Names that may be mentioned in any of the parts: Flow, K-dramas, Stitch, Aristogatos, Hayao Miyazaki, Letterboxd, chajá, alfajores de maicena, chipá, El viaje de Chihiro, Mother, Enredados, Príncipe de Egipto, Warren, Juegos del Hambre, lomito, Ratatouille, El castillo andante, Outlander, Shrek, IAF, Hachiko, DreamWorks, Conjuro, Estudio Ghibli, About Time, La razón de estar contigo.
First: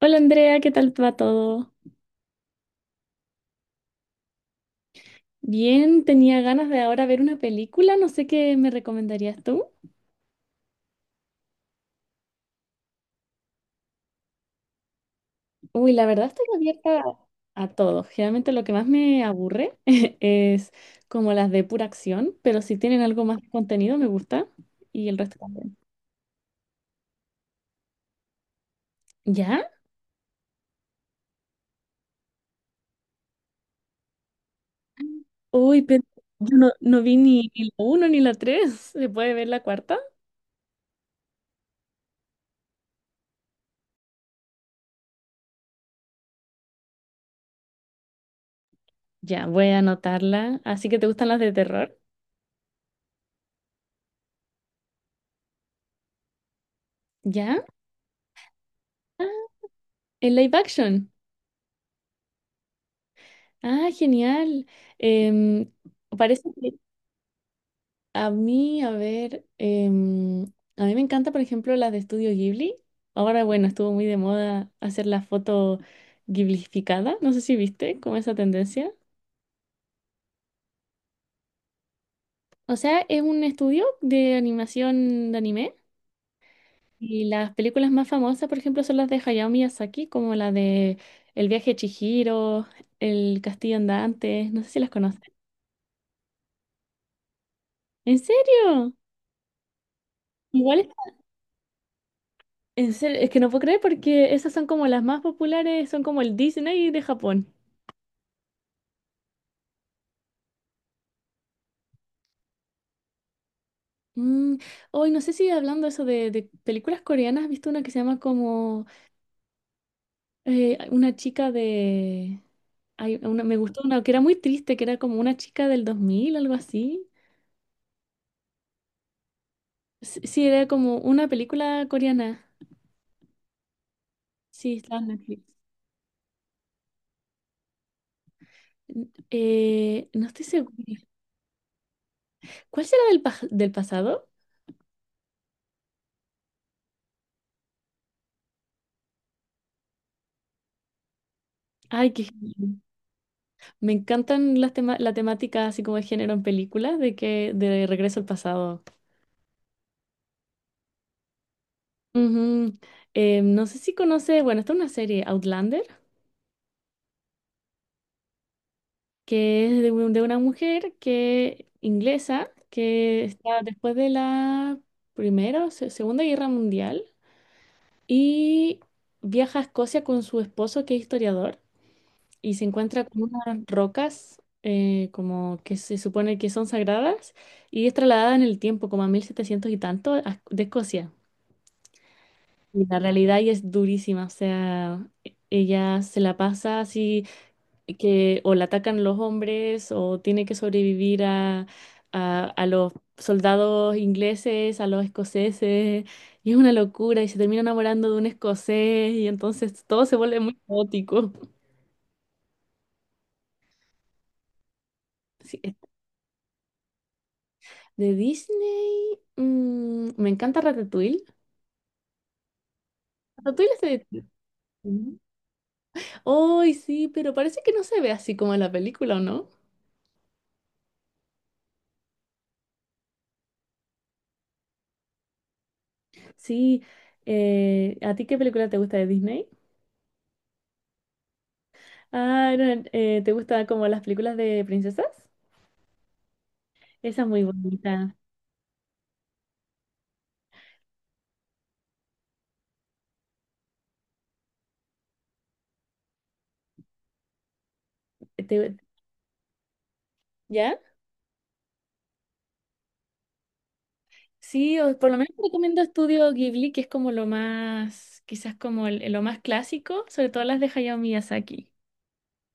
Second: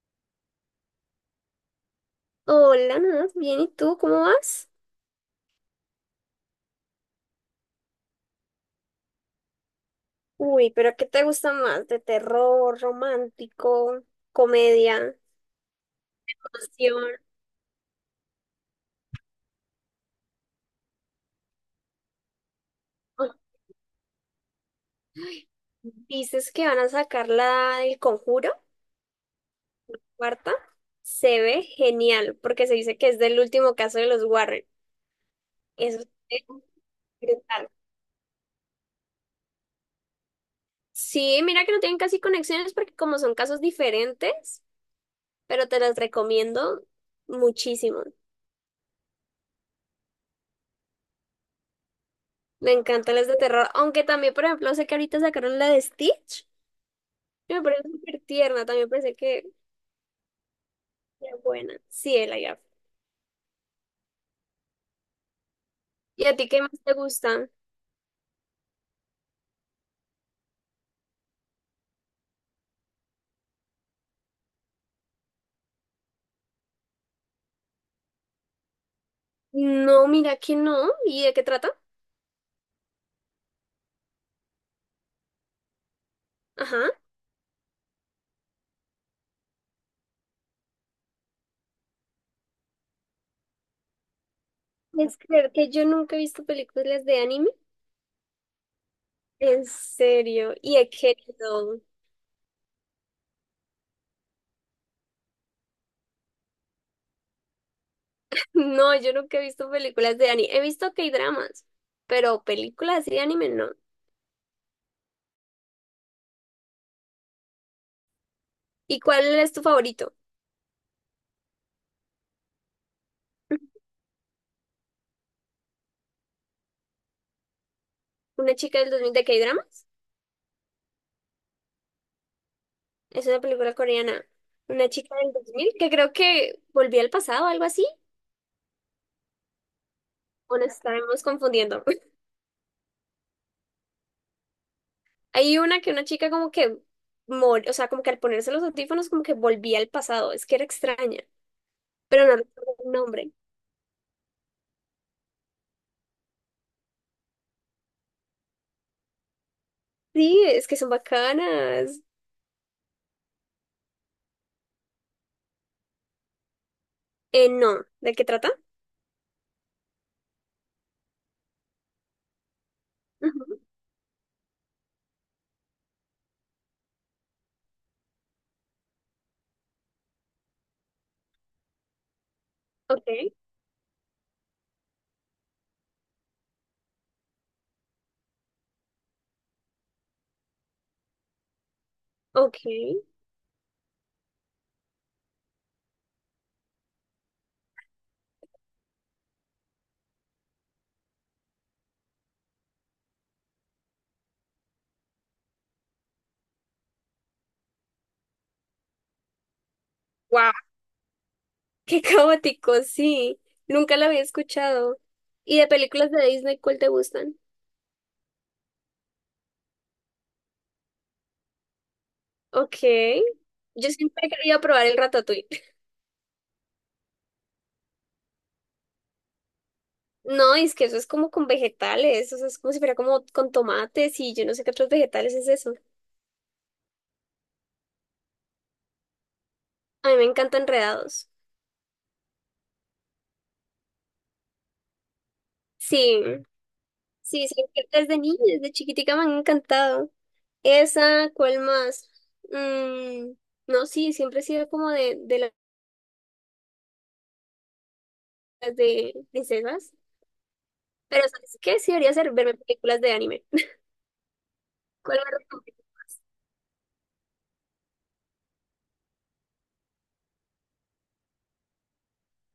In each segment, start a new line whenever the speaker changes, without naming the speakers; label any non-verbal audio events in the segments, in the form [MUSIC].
Hola Andrea, ¿qué tal va todo?
Hola, Nat, bien, ¿y tú cómo vas?
Bien, tenía ganas de ahora ver una película, no sé qué me recomendarías tú.
Uy, pero ¿qué te gusta más? ¿De terror, romántico, comedia,
Uy, la verdad estoy abierta
acción?
a todo. Generalmente lo que más me aburre [LAUGHS] es como las de pura acción, pero si tienen algo
Oh,
más de contenido me gusta y el resto también.
dices que van a sacar la del Conjuro,
¿Ya?
cuarta. Se ve genial, porque se dice que es del último caso de los Warren.
Uy,
Eso
pero
es
yo no vi ni
brutal.
la uno ni la tres. ¿Se puede ver la cuarta?
Sí, mira que no tienen casi conexiones porque como son casos diferentes, pero te las recomiendo muchísimo.
Ya, voy a anotarla. Así que te gustan las de terror.
Me encantan las de terror, aunque también, por ejemplo, sé que ahorita sacaron la de Stitch. Me
¿Ya?
parece súper tierna, también pensé
Ah,
que
¿en live action?
era buena. Sí, el IAF.
Ah, genial. Em,
¿Y a
Parece
ti qué más
que
te gusta?
a mí, a ver, a mí me encanta, por ejemplo, las de Estudio Ghibli. Ahora, bueno, estuvo muy de moda hacer la foto ghiblificada. No sé si viste como esa tendencia.
No, mira que no. ¿Y de qué trata?
O sea, es un estudio de animación de anime.
Ajá.
Y las películas más famosas, por ejemplo, son las de Hayao Miyazaki, como la de El viaje de Chihiro, El castillo andante. No sé si las
Es
conoces.
creer que yo nunca he visto películas de anime.
¿En serio?
En serio. Y
Igual.
he querido. [LAUGHS]
En serio, es que no puedo creer porque esas son como las más populares, son como el Disney de Japón.
No, yo nunca he visto películas de anime. He visto K-dramas, pero películas de anime no.
Mm, Hoy no sé si hablando eso de películas coreanas, ¿has visto una que se llama como
¿Y cuál es tu favorito?
una chica de... Hay una, me gustó
[CLEARS THROAT]
una que era muy triste, que era como una chica del 2000 algo así.
Una chica del 2000 de K-dramas.
Sí, sí, era como una película coreana.
Es una película coreana.
Sí,
Una
estaba en
chica del dos
Netflix.
mil que creo que volvió al pasado, algo así.
No estoy
¿O nos
segura.
estaremos confundiendo?
¿Cuál será del pasado?
Hay una que una chica como que, o sea, como que al ponerse los audífonos como que volvía al pasado, es que era extraña,
Ay, qué...
pero no recuerdo el nombre.
Me encantan las la temática así como de género en películas, de que de Regreso al Pasado.
Sí, es que son bacanas.
Ujú. No sé si conoce, bueno, está una serie Outlander,
No, ¿de qué trata?
que es de una mujer que inglesa que
Ujú.
está después de la Primera o Segunda Guerra Mundial y viaja a Escocia con su esposo que es historiador y se encuentra
Ok,
con unas rocas como que se supone que son sagradas y es trasladada en el tiempo como a 1700 y tanto a- de Escocia.
ok.
Y la realidad y es durísima, o sea, e- ella se la pasa así que o la atacan los hombres o tiene que sobrevivir a los soldados ingleses, a los escoceses, y es una locura y se termina enamorando de un escocés y entonces todo se vuelve
Wow,
muy caótico. [LAUGHS]
[LAUGHS] qué caótico, sí. Nunca la había escuchado.
Sí,
¿Y de
es-
películas de Disney cuál te gustan?
De Disney, me encanta Ratatouille.
Ok.
Ratatouille es
Yo
de
siempre he querido probar el
Disney.
ratatouille. [LAUGHS]
Ay, sí, pero parece que no se ve así como en la película, ¿o no?
No, es que eso es como con vegetales, o sea, es como si fuera como con tomates y yo no sé qué otros vegetales es eso.
Sí, ¿a ti qué película te gusta de Disney?
A mí me encantan enredados.
Ah, no, ¿te gustan como las películas de princesas?
Sí,
Esa es muy
sí, siempre
bonita.
desde niña, desde chiquitica me han encantado. Esa, ¿cuál más? Mm, no, sí, siempre he sido como de, las
Te-
de princesas.
¿Ya?
Pero ¿sabes qué? Sí debería ser verme películas de anime. [LAUGHS]
Sí, o por lo
¿Cuál me
menos te recomiendo
recomiendas?
Estudio Ghibli, que es como lo más, quizás como el- lo más clásico, sobre todo las de Hayao Miyazaki.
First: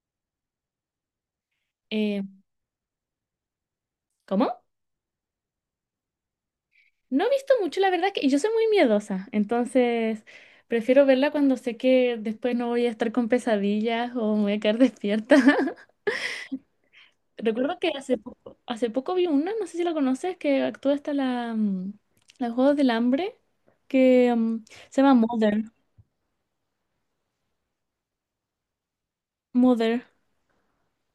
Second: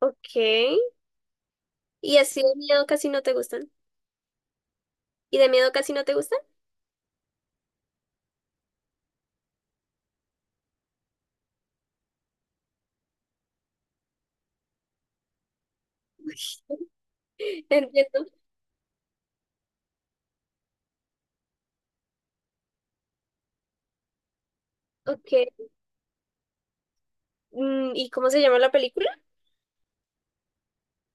Ok. Y
Eh,
así de miedo casi no te gustan.
¿Cómo?
¿Y de miedo casi no te gustan?
No he visto mucho, la verdad, que y yo soy muy miedosa, entonces prefiero verla cuando sé que después no voy a estar con pesadillas o me voy a quedar [LAUGHS] despierta.
[LAUGHS]
Recuerdo que
Entiendo.
hace poco vi una, no sé si la conoces, que actúa hasta la Juegos del Hambre, que se llama
Ok.
Mother,
Mm, ¿y cómo se llama la película?
Mother,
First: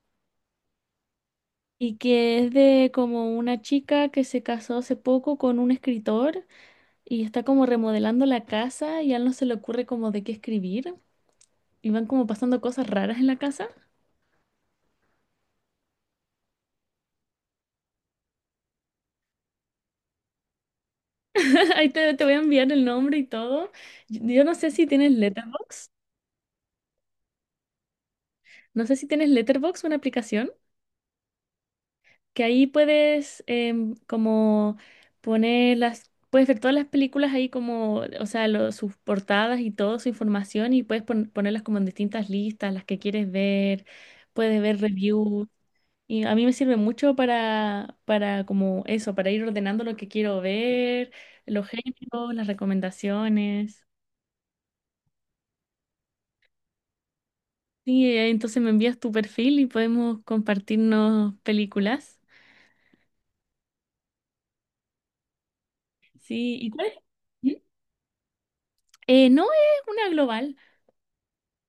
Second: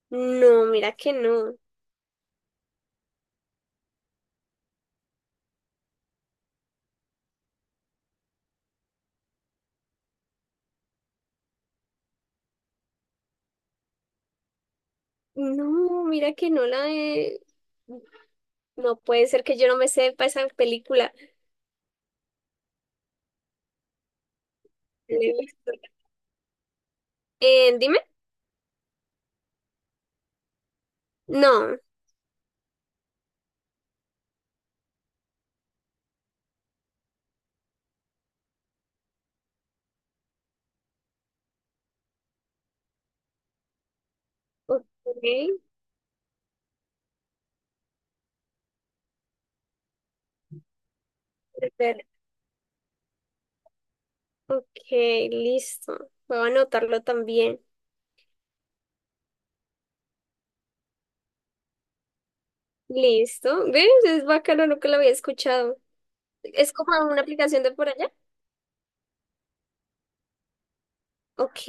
No, mira que no.
y que es de como una chica que se casó hace poco con un escritor y está como remodelando la casa y a él no se le ocurre como de qué escribir. Y van como pasando cosas raras en la casa.
No, mira que no la de... No puede ser que yo no me sepa esa película.
[LAUGHS] Ahí te, te voy a enviar el nombre y todo. Yo no sé si tienes
Listo.
Letterboxd.
Dime.
No sé si tienes Letterboxd, una aplicación,
No.
que ahí puedes como puedes ver todas las películas ahí como, o sea, lo- sus portadas y todo, su información y puedes ponerlas como en distintas listas, las que quieres ver, puedes ver
Ok.
reviews. Y a mí me sirve mucho para, como eso, para ir ordenando lo que quiero ver, los
Ver,
géneros, las recomendaciones.
ok, listo. Voy a anotarlo también.
Sí, entonces me envías tu perfil y podemos compartirnos películas.
Listo. ¿Ves? Es bacano, nunca lo había escuchado.
Sí, ¿y
¿Es
cuál
como
es?
una
¿Mm?
aplicación de por allá?
No es una global.
Ok.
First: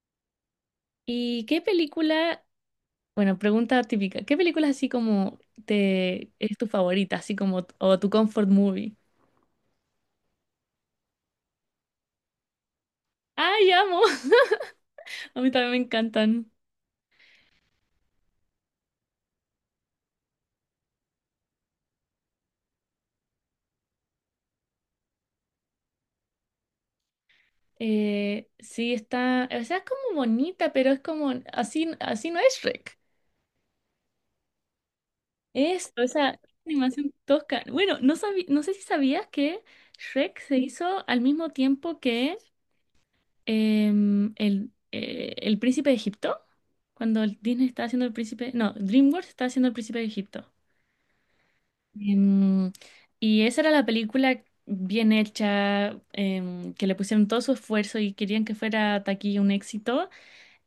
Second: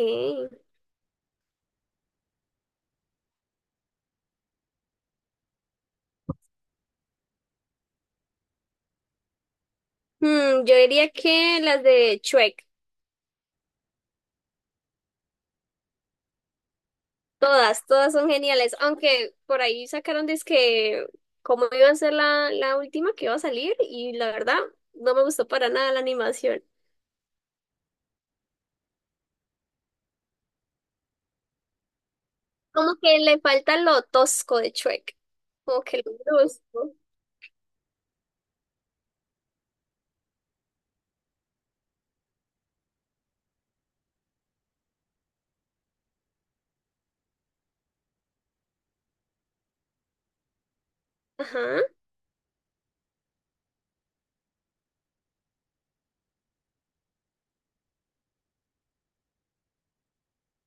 ¿Y qué película, bueno, pregunta típica, qué película así como te es tu favorita, así como o tu comfort movie?
Hmm, yo diría que las de Shrek.
¡Ay, amo! [LAUGHS] A mí también me encantan.
Todas, todas son geniales. Aunque por ahí sacaron que como iba a ser la última que iba a salir, y la verdad, no me gustó para nada la animación.
Sí, está, o sea, es como bonita, pero es como así, así no es
Como
Shrek.
que le falta lo tosco de Shrek. Como que
Esto,
lo
esa
conozco.
animación tosca. Bueno, no sabí- no sé si sabías que Shrek se hizo al mismo tiempo que el Príncipe de Egipto, cuando el Disney estaba haciendo el Príncipe, no, DreamWorks estaba haciendo el Príncipe de Egipto.
Ajá.
Em, y esa era la película bien hecha, que le pusieron todo su esfuerzo y querían que fuera taquilla un éxito.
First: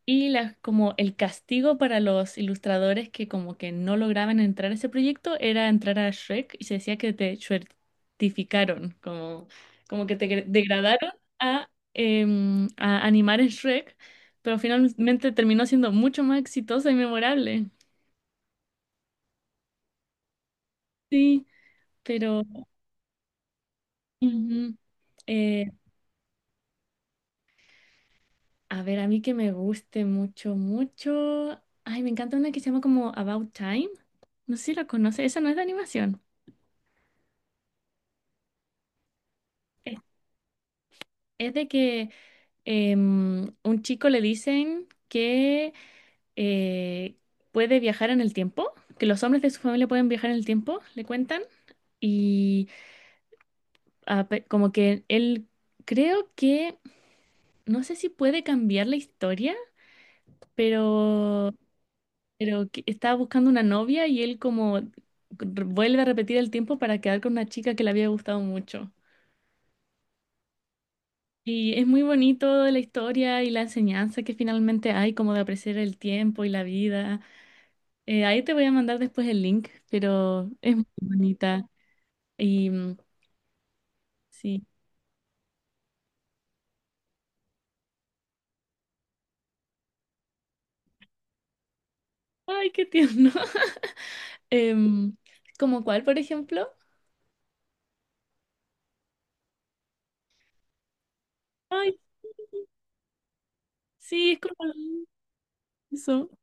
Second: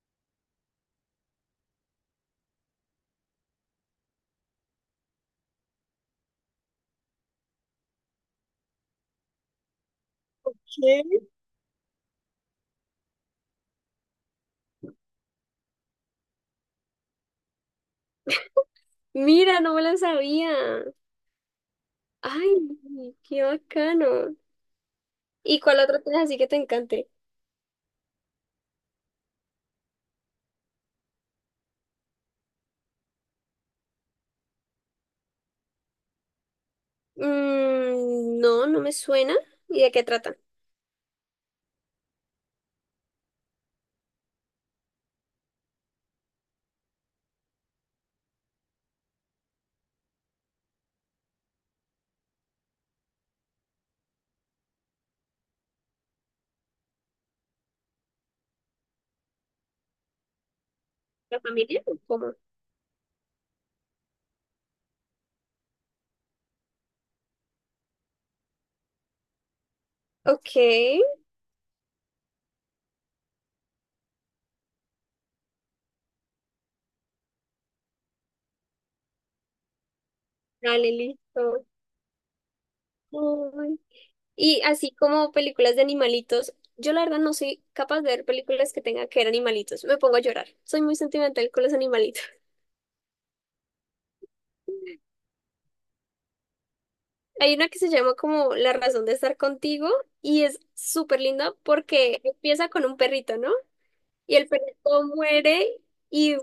Y la- como el castigo para los ilustradores que como que no lograban entrar a ese proyecto era entrar a Shrek y se decía que te certificaron, como, como que te gre-
¿Qué?
degradaron a, a animar en Shrek, pero finalmente terminó siendo mucho más exitosa y memorable.
Mira, no me la sabía.
Sí, pero
Ay, qué bacano.
ujú.
¿Y
Eh,
cuál otro tienes así que te encante?
a ver, a mí que me guste mucho, mucho. Ay, me encanta una que se llama como About Time. No sé si la conoces, esa no es de animación.
Mm, no, no me suena. ¿Y de
Es
qué trata?
es de que un chico le dicen que eh, puede viajar en el tiempo, que los hombres de su familia pueden viajar en el tiempo, le cuentan, y como que él creo que, no sé si puede cambiar la historia,
¿La
pero,
familia o cómo?
pero que estaba buscando una novia y él como vuelve a repetir el tiempo para quedar con una chica que le había gustado mucho.
Ok,
Y es muy bonito la historia y la enseñanza que finalmente hay, como de apreciar el tiempo y la vida. Ahí te voy a mandar después el link, pero es muy
dale, listo.
bonita. Y
Uy. Y
sí.
así como películas de animalitos, yo la verdad no soy capaz de ver películas que tengan que ver animalitos. Me pongo a llorar. Soy muy sentimental con los animalitos.
Ay, qué tierno. [LAUGHS] Em, ¿Como cuál, por ejemplo?
Hay una que se llama como La razón de estar contigo y es súper linda
Ay,
porque empieza con un perrito, ¿no?
sí,
Y
es
el
como
perrito muere
eso.
y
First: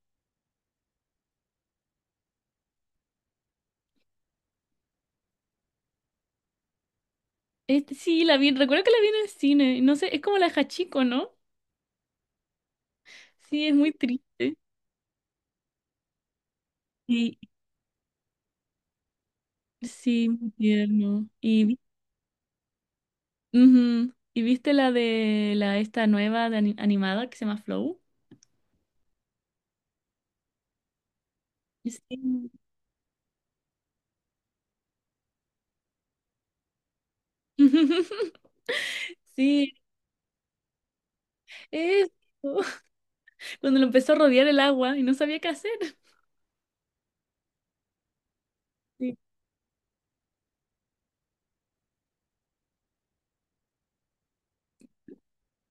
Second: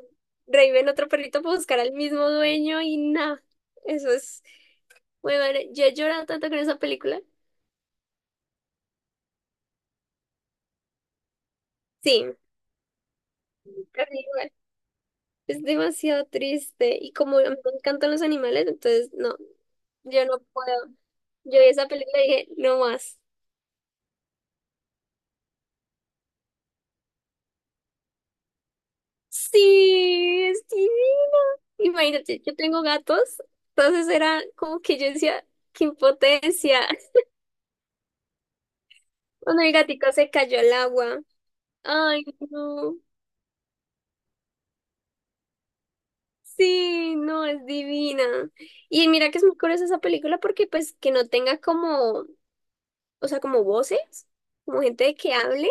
revive en otro perrito para buscar al mismo dueño y nada. Eso es muy bueno. Yo he llorado tanto con esa película.
Este, sí, la vi, recuerdo que la vi en el cine. No sé, es como la de Hachiko, ¿no?
Sí,
Sí, es muy
casi igual.
triste.
Es demasiado triste y
Y
como a mí me encantan los animales, entonces no, yo
sí,
no
muy
puedo.
tierno.
Yo
Y,
vi esa película y dije, no más.
ujú. ¿Y viste la de la esta nueva de animada que se llama Flow?
Sí, es divino. Imagínate,
Sí.
yo tengo gatos, entonces era como que yo decía, qué impotencia.
[LAUGHS]
Cuando
Sí,
mi gatico se cayó al agua. Ay,
eso,
no.
cuando lo empezó a rodear el agua y no sabía qué hacer.
Sí, no, es divina. Y
Sí.
mira que es muy curiosa esa película porque pues que no tenga como, o sea, como voces, como gente de que hable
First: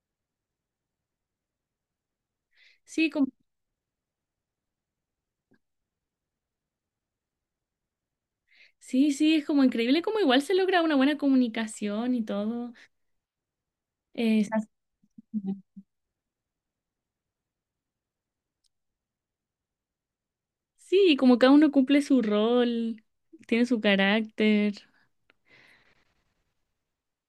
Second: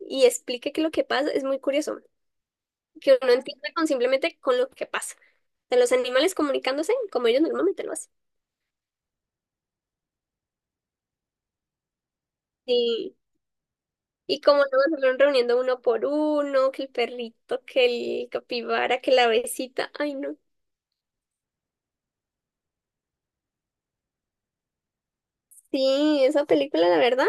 y explique qué es lo que pasa, es muy curioso.
Sí,
Que
como,
uno entienda con simplemente con lo que pasa. De los animales comunicándose como ellos normalmente lo hacen.
sí, sí, es como increíble como igual se logra una buena comunicación y todo.
Sí. Y
Se
como no
hace-
se fueron reuniendo uno por uno, que el perrito, que el capibara, que la besita. Ay, no.
sí, como cada uno cumple su rol, tiene su carácter.
Sí, esa película, la verdad,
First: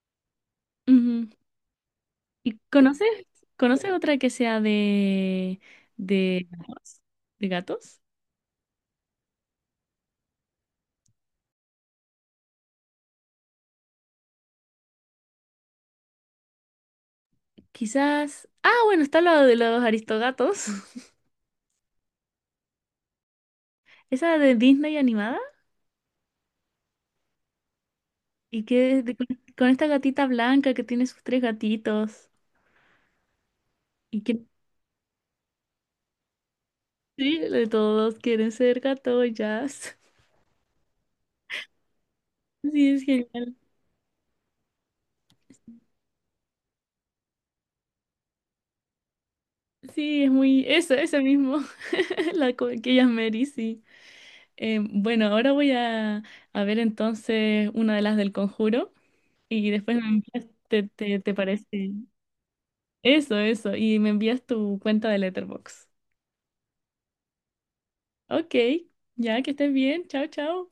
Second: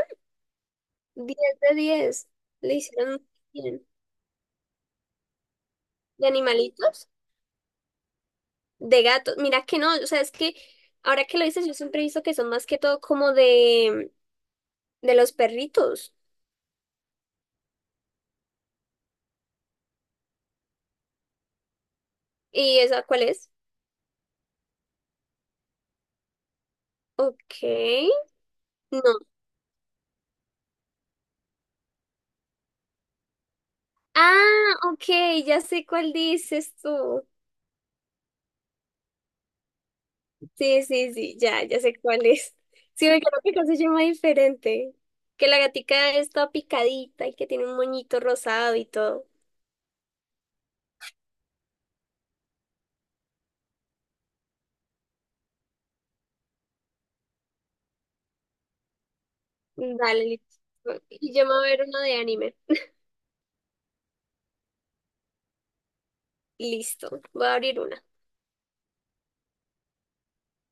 Ujú.
10 de 10.
¿Y
Le
conoces,
hicieron muy bien.
conoces otra que sea
De
de gatos?
animalitos,
¿De gatos?
de gatos. Mira que no, o sea, es que ahora que lo dices, yo siempre he visto que son más que todo como de, los perritos.
Quizás. Ah, bueno, está la de los aristogatos. [LAUGHS]
¿Y esa cuál es?
Esa de Disney animada.
Ok,
Y que de-
no.
con esta gatita blanca que tiene sus tres gatitos, y que
Ah, ok, ya sé cuál dices tú.
sí, de todos quieren ser gato. [LAUGHS]
Sí, sí, sí, ya, ya sé cuál es.
Sí, es
Sí, me creo que
genial.
acá se llama diferente. Que la gatica está picadita y que tiene un moñito rosado y todo.
Sí, es muy... Eso, ese mismo. [LAUGHS] La co- que ella es Mary, sí. Bueno, ahora voy a ver entonces una de las del conjuro y después me
Dale,
envías, te,
listo.
te,
Y
te
yo me voy a ver
parece?
una de anime.
Eso, eso. Y me envías tu cuenta de Letterboxd.
Listo, voy a abrir una.
Ok, ya que estés bien. Chao, chao.